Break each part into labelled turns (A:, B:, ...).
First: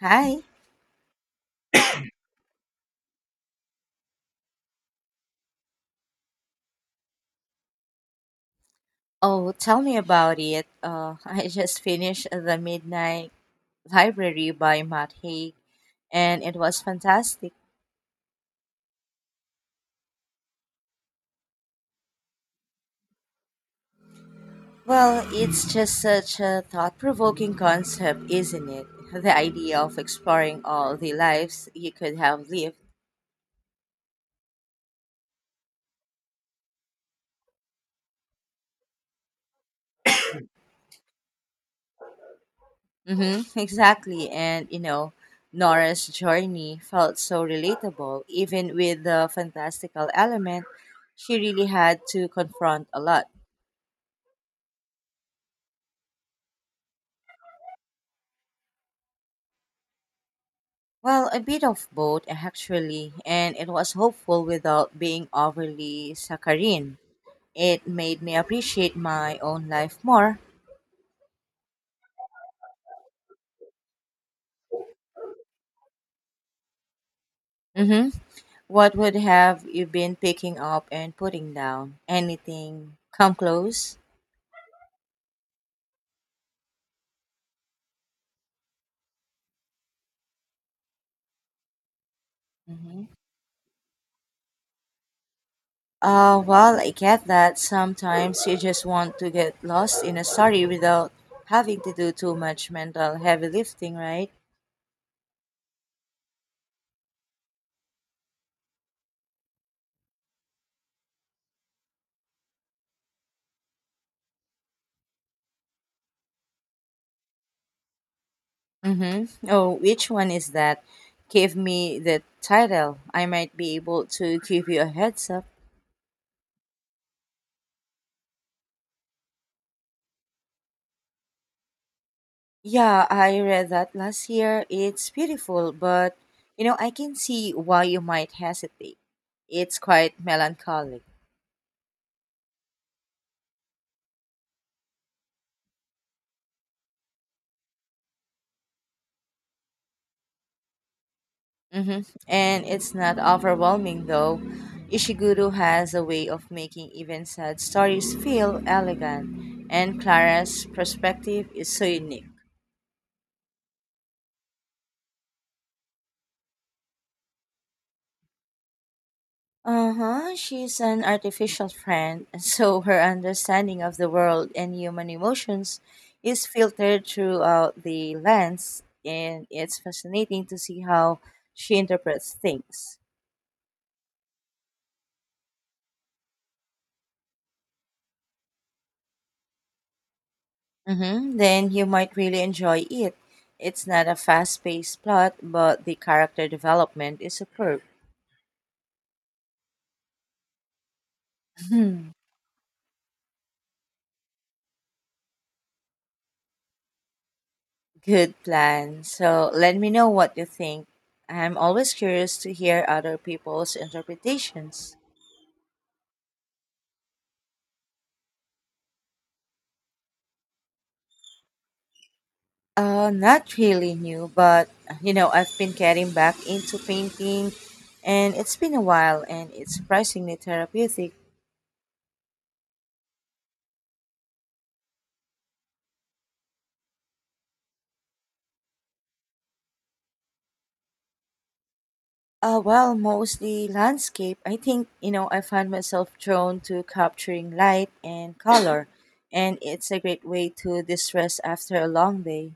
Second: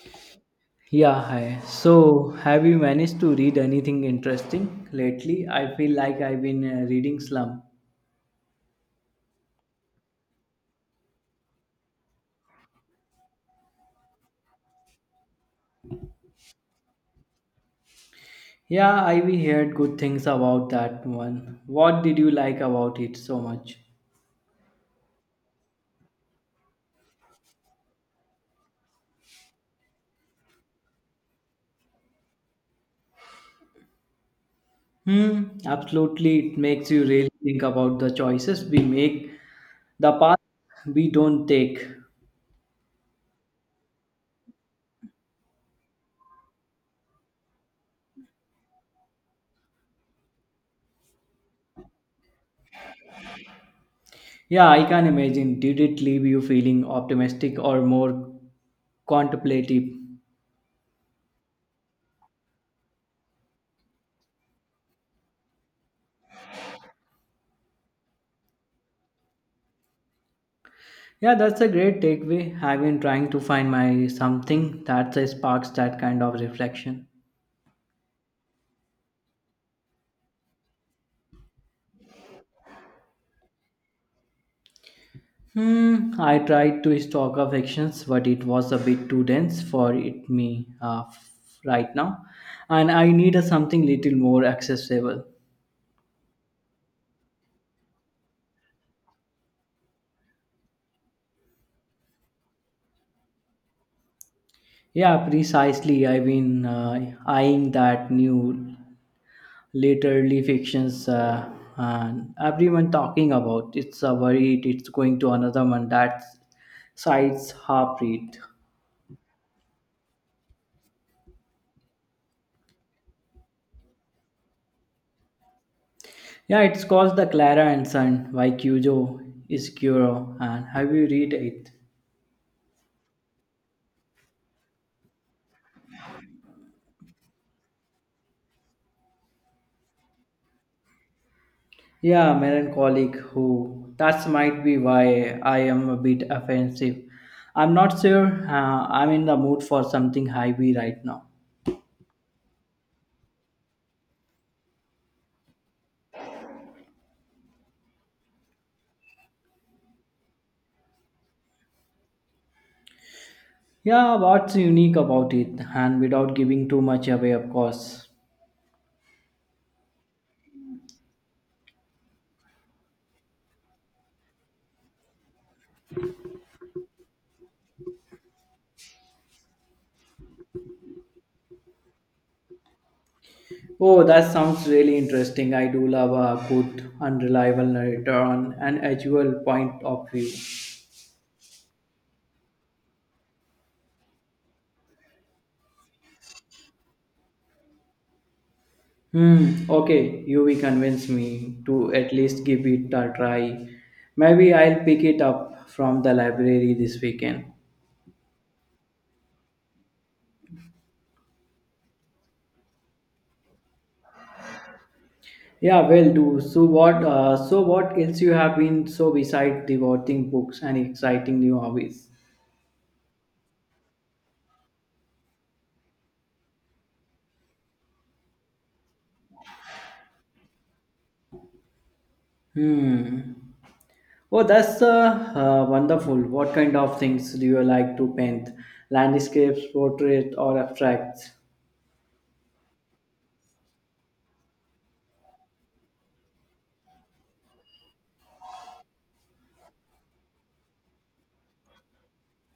A: Hi.
B: Yeah, hi. So, have you managed to read anything interesting lately? I feel like I've been reading Slum.
A: Oh, tell me about it. I just finished The Midnight Library by Matt Haig, and it was fantastic.
B: Yeah, I've heard good things about that one. What did you like about it so much?
A: Well, it's just such a thought provoking concept, isn't it? The idea of exploring all the lives you could have lived.
B: Hmm, absolutely. It makes you really think about the choices we make, the path we don't take.
A: Mm-hmm, exactly. And, you know, Nora's journey felt so relatable, even with the fantastical element she really had to confront a lot.
B: Yeah, I can imagine. Did it leave you feeling optimistic or more contemplative?
A: Well, a bit of both, actually, and it was hopeful without being overly saccharine. It made me appreciate my own life more.
B: Yeah, that's a great takeaway. I've been trying to find my something that sparks that kind of reflection.
A: hmm What would have you been picking up and putting down? Anything come close?
B: Hmm, I tried to stock of fictions, but it was a bit too dense for it me right now, and
A: hmm
B: I need a something little more accessible.
A: Well, I get that. Sometimes you just want to get lost in a story without having to do too much mental heavy lifting, right?
B: Yeah, precisely. I've been eyeing that new literary fictions and everyone talking about. It's a worried. It's going to another one that sides half read.
A: Mm-hmm. Oh, which one is that? Give me the title. I might be able to give you a heads up.
B: Yeah, it's called The Clara and Son by Kyujo Iskuro. And have you read it?
A: Yeah, I read that last year. It's beautiful, but you know, I can see why you might hesitate. It's quite melancholic.
B: Yeah, melancholic who. That's might be why I am a bit offensive. I'm not sure I'm in the mood for something heavy right now.
A: Mm-hmm. And it's not overwhelming, though. Ishiguro has a way of making even sad stories feel elegant, and Clara's perspective is so unique.
B: Yeah, what's unique about it? And without giving too much away, of course.
A: Uh-huh. She's an artificial friend, so her understanding of the world and human emotions is filtered throughout the lens, and it's fascinating to see how she interprets things.
B: Oh, that sounds really interesting. I do love a good, unreliable narrator on an actual point of view.
A: Mm-hmm. Then you might really enjoy it. It's not a fast-paced plot, but the character development is superb.
B: Hmm. Okay, you will convince me to
A: Hmm.
B: at least give it a try. Maybe I'll pick it up from the library this weekend.
A: Good plan. So let me know what you think. I'm always curious to hear other people's interpretations.
B: Yeah, well, do so. What? So what else you have been so beside devoting books and exciting new hobbies?
A: Not really new, but you know, I've been getting back into painting and it's been a while and it's surprisingly therapeutic.
B: Hmm. Oh, that's wonderful. What kind of things do you like to paint? Landscapes, portrait, or abstracts?
A: Well, mostly landscape. I think, you know, I find myself drawn to capturing light and color, and it's a great way to distress after a long day.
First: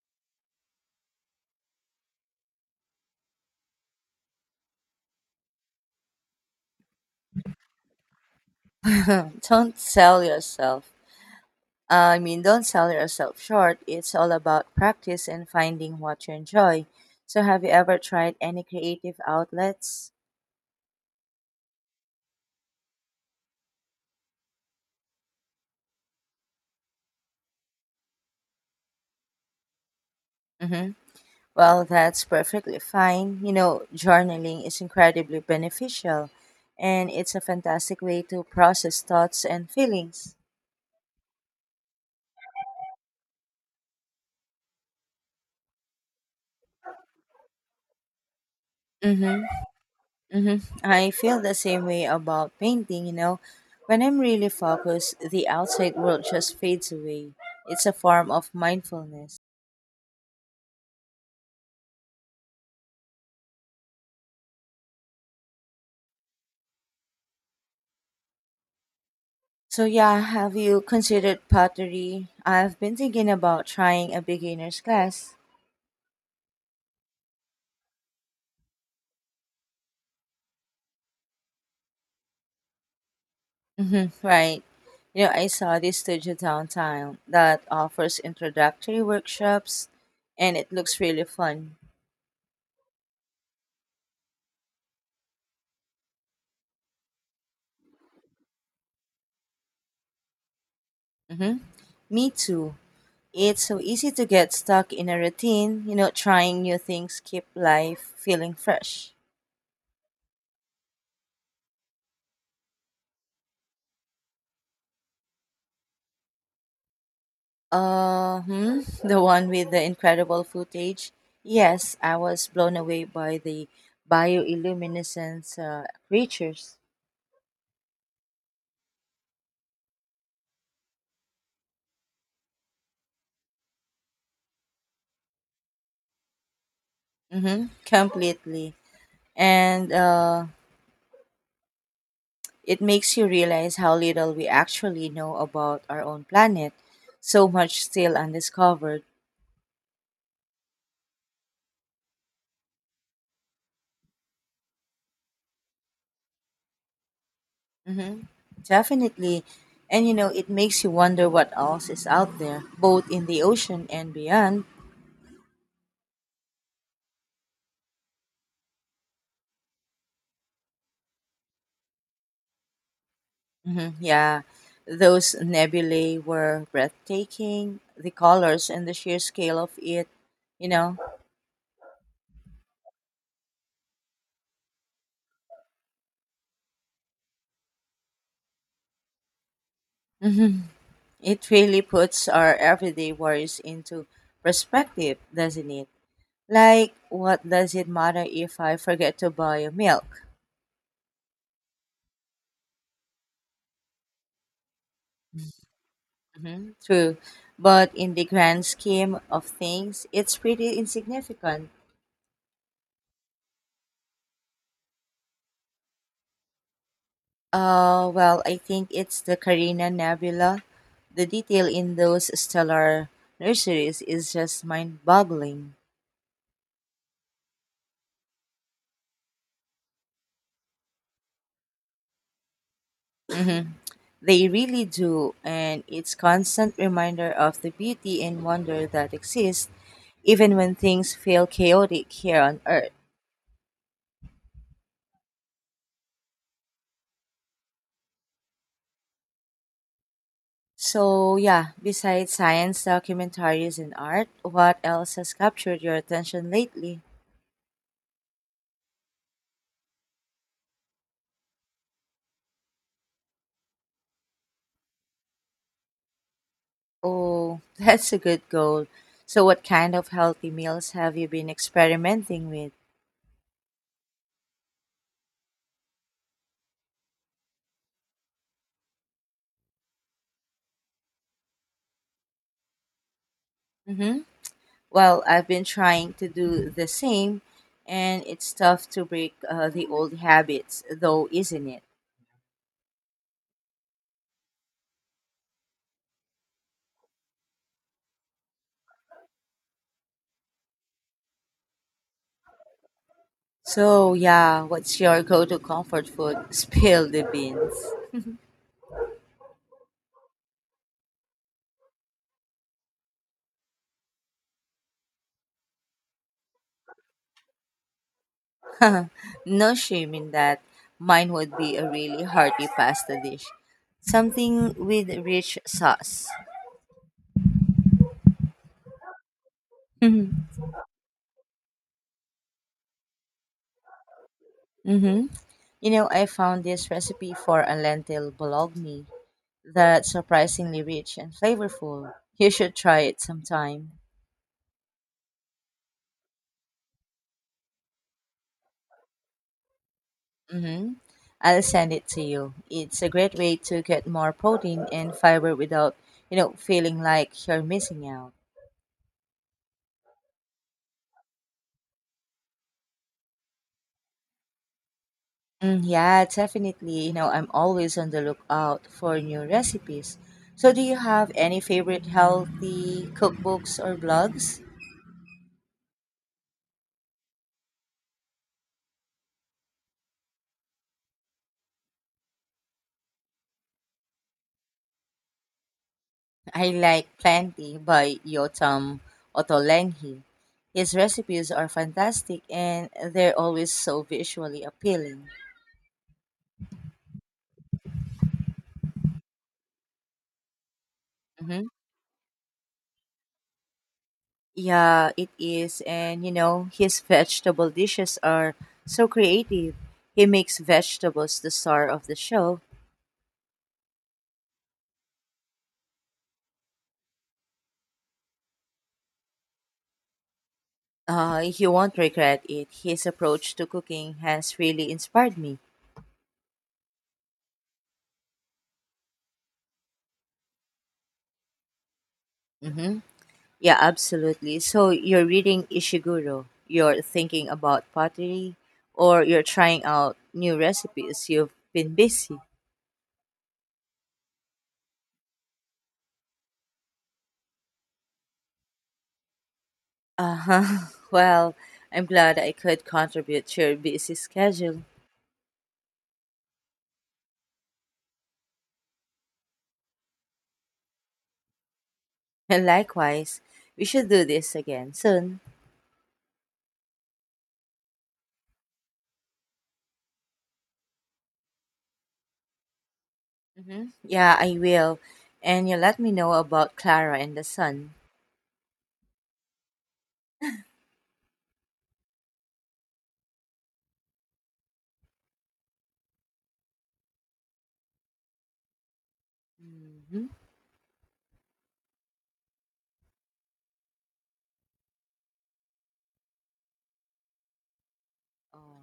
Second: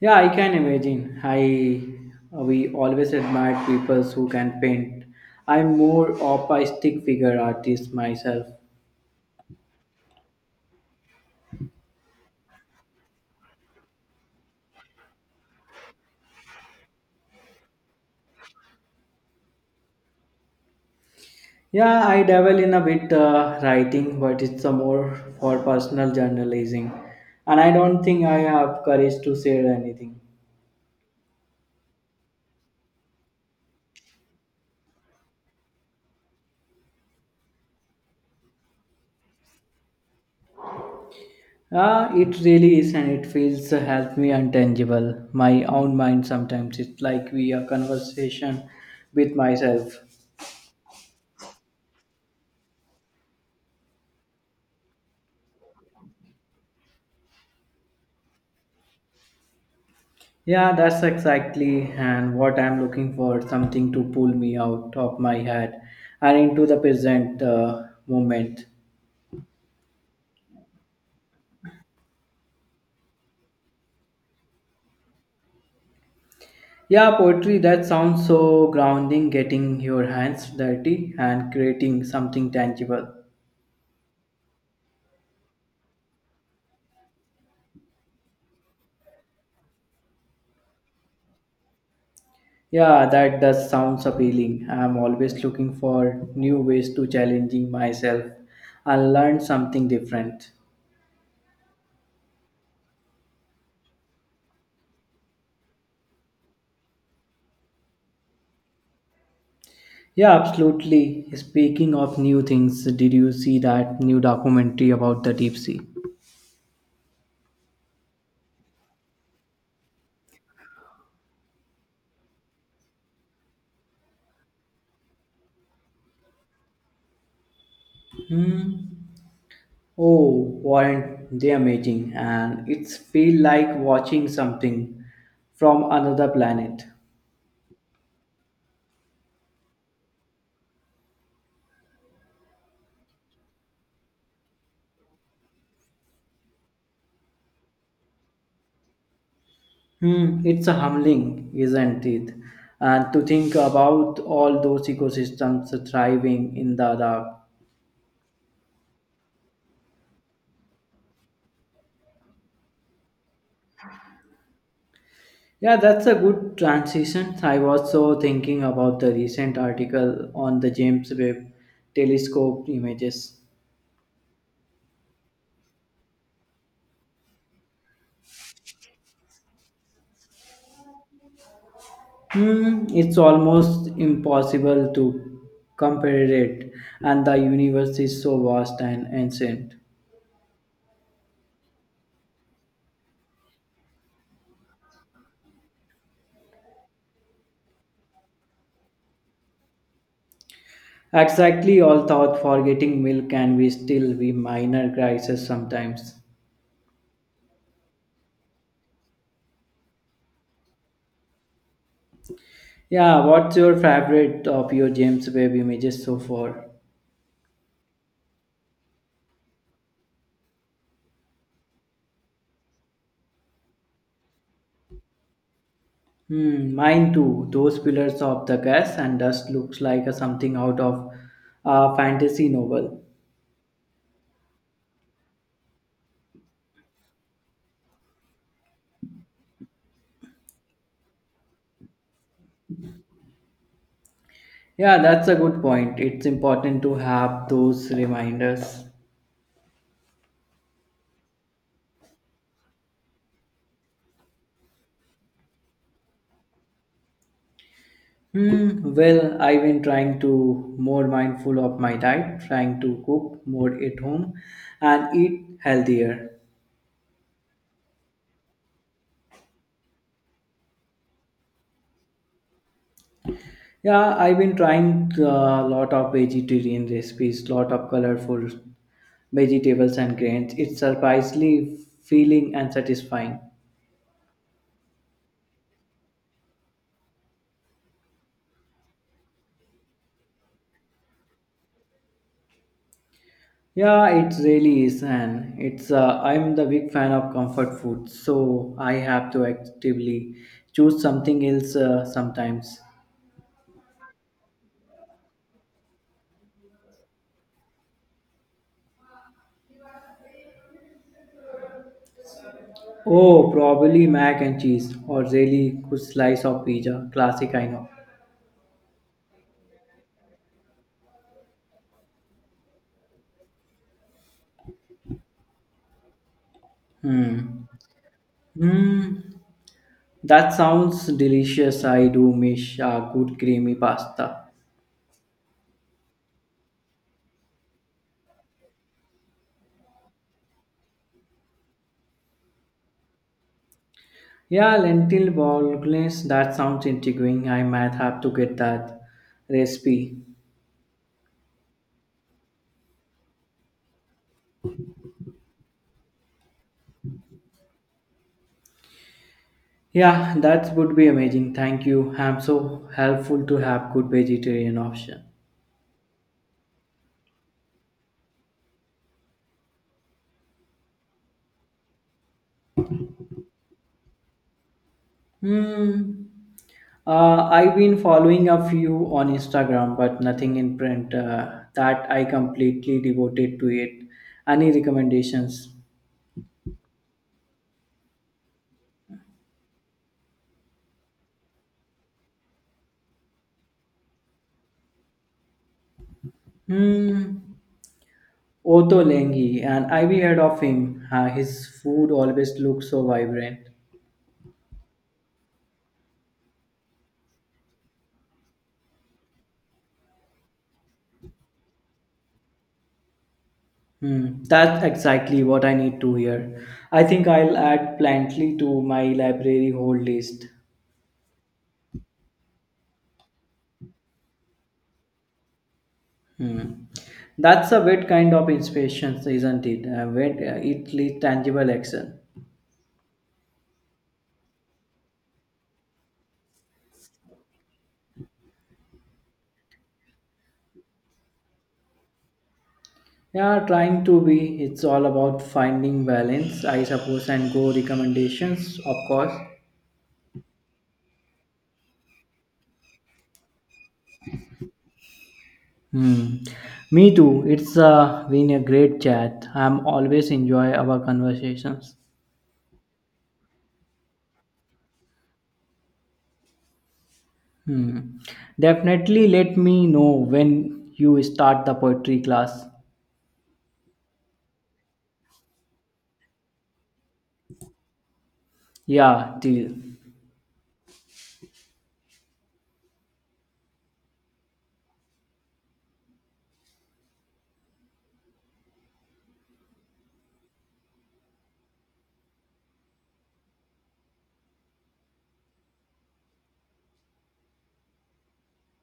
B: Yeah, I can imagine. I we always admire people who can paint. I'm more of a stick figure artist myself.
A: Don't sell yourself. I mean, Don't sell yourself short. It's all about practice and finding what you enjoy. So, have you ever tried any creative outlets?
B: Yeah, I dabble in a bit writing, but it's a more for personal journalism, and I don't think I have courage to share anything.
A: Mm-hmm. Well, that's perfectly fine. You know, journaling is incredibly beneficial and it's a fantastic way to process thoughts and feelings.
B: Ah, it really is, and it feels help me untangible. My own mind sometimes. It's like we a conversation with
A: Mm-hmm.
B: myself.
A: Mm-hmm. I feel the same way about painting, you know. When I'm really focused, the outside world just fades away. It's a form of mindfulness.
B: Yeah, that's exactly and what I'm looking for, something to pull me out of my head and into the present moment.
A: So, yeah, have you considered pottery? I've been thinking about trying a beginner's class.
B: Yeah, poetry that sounds so grounding, getting your hands dirty and creating something tangible.
A: Right. You know, I saw this studio downtown that offers introductory workshops and it looks really fun.
B: Yeah, that does sounds appealing. I'm always looking for new ways to challenging myself and learn something different.
A: hmm Me too. It's so easy to get stuck in a routine, you know, trying new things keep life feeling fresh.
B: Yeah, absolutely. Speaking of new things, did you see that new documentary about the deep sea?
A: Uh, hmm, the one with the incredible footage. Yes, I was blown away by the bioluminescence creatures.
B: Hmm. Oh, weren't they amazing? And it's feel like watching something from another planet.
A: Mm-hmm, completely. And It makes you realize how little we actually know about our own planet, so much still undiscovered.
B: Hmm, it's a humbling, isn't it? And to think about all those ecosystems thriving in the dark.
A: hmm Definitely. And you know, it makes you wonder what else is out there, both in the ocean and beyond.
B: Yeah, that's a good transition. I was so thinking about the recent article on the James Webb Telescope images.
A: Yeah, those nebulae were breathtaking. The colors and the sheer scale of it, you know,
B: Hmm, it's almost impossible to compare it, and the universe is so vast and ancient.
A: it really puts our everyday worries into perspective, doesn't it? Like, what does it matter if I forget to buy a milk?
B: Exactly, all thought for getting milk can be still be minor crisis sometimes.
A: True. But in the grand scheme of things, it's pretty insignificant.
B: Yeah, what's your favorite of your James Webb images so far?
A: Well, I think it's the Carina Nebula. The detail in those stellar nurseries is just mind boggling.
B: Hmm, mine too. Those pillars of the gas and dust looks like a something out of a fantasy novel.
A: They really do, and it's constant reminder of the beauty and wonder that exists even when things feel chaotic here on Earth.
B: Yeah, that's a good point. It's important to have those reminders.
A: So, yeah, besides science, documentaries, and art, what else has captured your attention lately?
B: Hmm, well, I've been trying to more mindful of my diet, trying to cook more at home and eat healthier.
A: Oh, that's a good goal. So, what kind of healthy meals have you been experimenting with?
B: Yeah, I've been trying a lot of vegetarian recipes, lot of colorful vegetables and grains. It's surprisingly feeling and satisfying.
A: Mm-hmm. Well, I've been trying to do the same, and it's tough to break the old habits, though, isn't it?
B: Yeah, it really is, and it's I'm the big fan of comfort food, so I have to actively choose something else sometimes.
A: So, yeah, what's your go to comfort food? Spill the beans.
B: Oh, probably mac and cheese or really good slice of pizza. Classic, I know.
A: No shame in that. Mine would be a really hearty pasta dish, something with rich sauce.
B: Hmm. Hmm. That
A: Mm-hmm.
B: sounds delicious. I do miss a good creamy pasta.
A: Mm-hmm. You know, I found this recipe for a lentil bologna that's surprisingly rich and flavorful. You should try it sometime.
B: Yeah, lentil bolognese. That sounds intriguing. I might have to get that recipe.
A: Mm-hmm. I'll send it to you. It's a great way to get more protein and fiber without, you know, feeling like you're missing out.
B: Yeah, that would be amazing. Thank you. I'm so helpful to have good vegetarian option.
A: Mm, yeah, definitely. You know, I'm always on the lookout for new recipes. So, do you have any favorite healthy cookbooks or blogs?
B: Hmm. I've been following a few on Instagram, but nothing in print. That I completely devoted to it. Any recommendations?
A: I like Plenty by Yotam Ottolenghi. His recipes are fantastic and they're always so visually appealing.
B: Hmm. Otto Lengi, and I've heard of him. His
A: hmm
B: food always looks so vibrant.
A: Yeah, it is. And, you know, his vegetable dishes are so creative. He makes vegetables the star of the show.
B: Hmm. That's exactly what I need to hear. I think I'll add Plantly to my library whole list.
A: You won't regret it. His approach to cooking has really inspired me.
B: Hmm. That's a weird kind of inspiration, isn't it? When it leads tangible action.
A: Mm-hmm. Yeah, absolutely. So you're reading Ishiguro, you're thinking about pottery, or you're trying out new recipes. You've been busy.
B: Yeah, trying to be. It's all about finding balance, I suppose, and go recommendations, of course.
A: Uh huh. Well, I'm glad I could contribute to your busy schedule.
B: Hmm. Me too. It's been a great chat. I'm always enjoy our conversations.
A: And likewise, we should do this again soon.
B: Hmm. Definitely let me know when you start the poetry class.
A: Mm-hmm. Yeah, I will. And you let me know about Clara and the son.
B: Yeah, deal.
A: Mm-hmm. Oh.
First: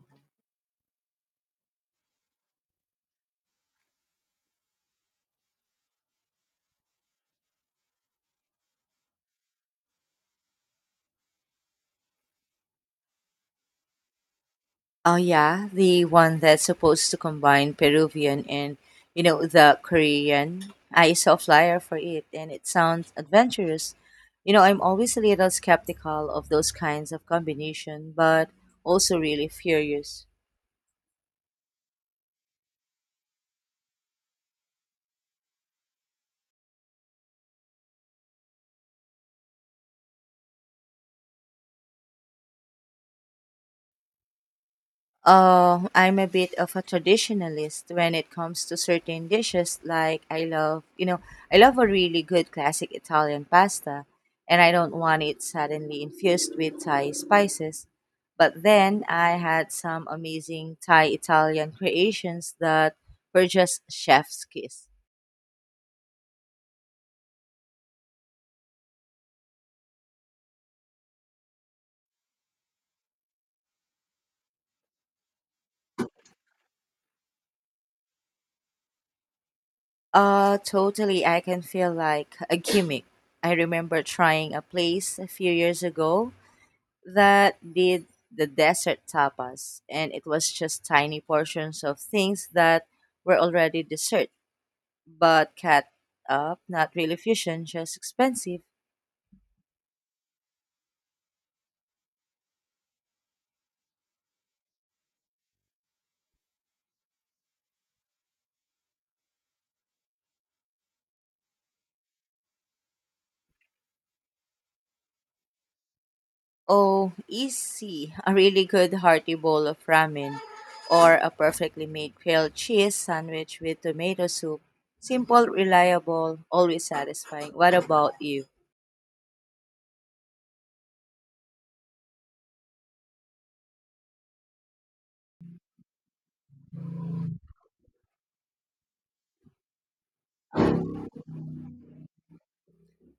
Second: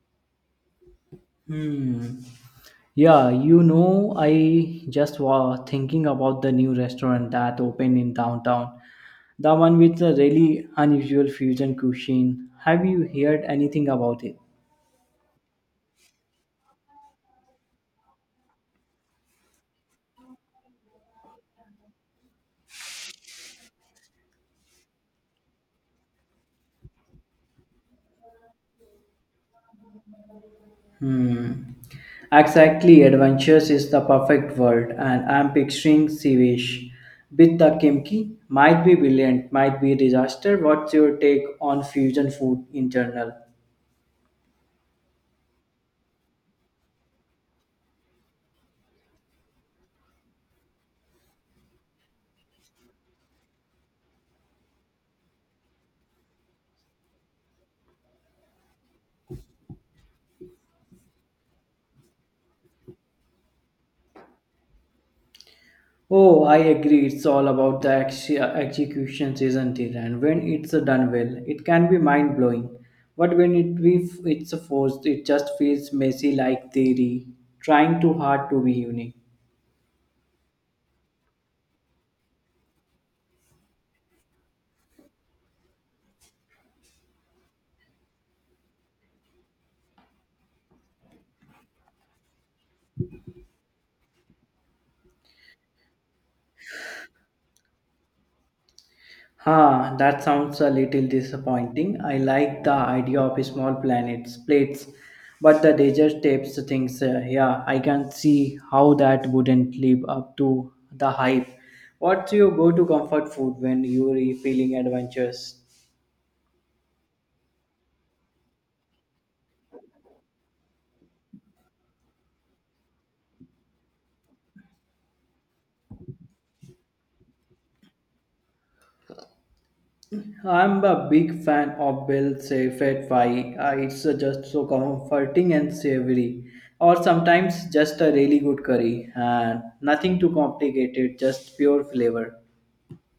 B: Hmm. Yeah, you know, I just was thinking about the new restaurant that opened in downtown. The one with the really unusual fusion cuisine. Have you heard anything about it?
A: Oh yeah, the one that's supposed to combine Peruvian and you know the Korean. I saw a flyer for it, and it sounds adventurous. You know, I'm always a little skeptical of those kinds of combination, but also really furious.
B: Hmm. Exactly, adventures is the perfect word, and I'm picturing Sivish. With the kimchi, might be brilliant, might be disaster. What's your take on fusion food in general?
A: I'm a bit of a traditionalist when it comes to certain dishes. Like I love, you know, I love a really good classic Italian pasta, and I don't want it suddenly infused with Thai spices. But then I had some amazing Thai Italian creations that were just chef's kiss.
B: Oh, I agree. It's all about the executions, isn't it? And when it's done well, it can be mind blowing. But when it be, it's forced, it just feels messy like theory, trying too hard to be unique.
A: Totally. I can feel like a gimmick. I remember trying a place a few years ago that did the desert tapas, and it was just tiny portions of things that were already dessert, but cut up, not really fusion, just expensive.
B: Huh, that sounds a little disappointing. I like the idea of small planets, plates, but the desert tapes things. Yeah, I can see how that wouldn't live up to the hype. What's your go-to comfort food when you're feeling adventurous?
A: Oh, easy. A really good hearty bowl of ramen or a perfectly made grilled cheese sandwich with tomato soup. Simple, reliable, always satisfying. What about you?
B: I'm a big fan of Bill Saffet fry. It's just so comforting and savory, or sometimes just a really good curry and nothing too complicated, just pure flavor.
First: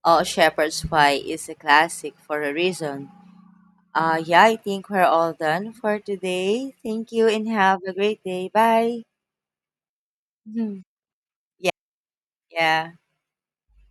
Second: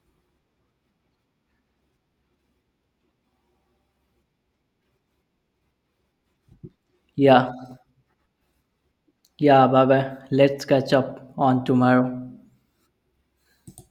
A: Oh, shepherd's pie is a classic for a reason. Yeah, I think we're all done for today. Thank you and
B: Yeah,
A: have a great day. Bye.
B: yeah, Baba. Let's
A: Mhm.
B: catch up on
A: Yeah,
B: tomorrow.
A: yeah.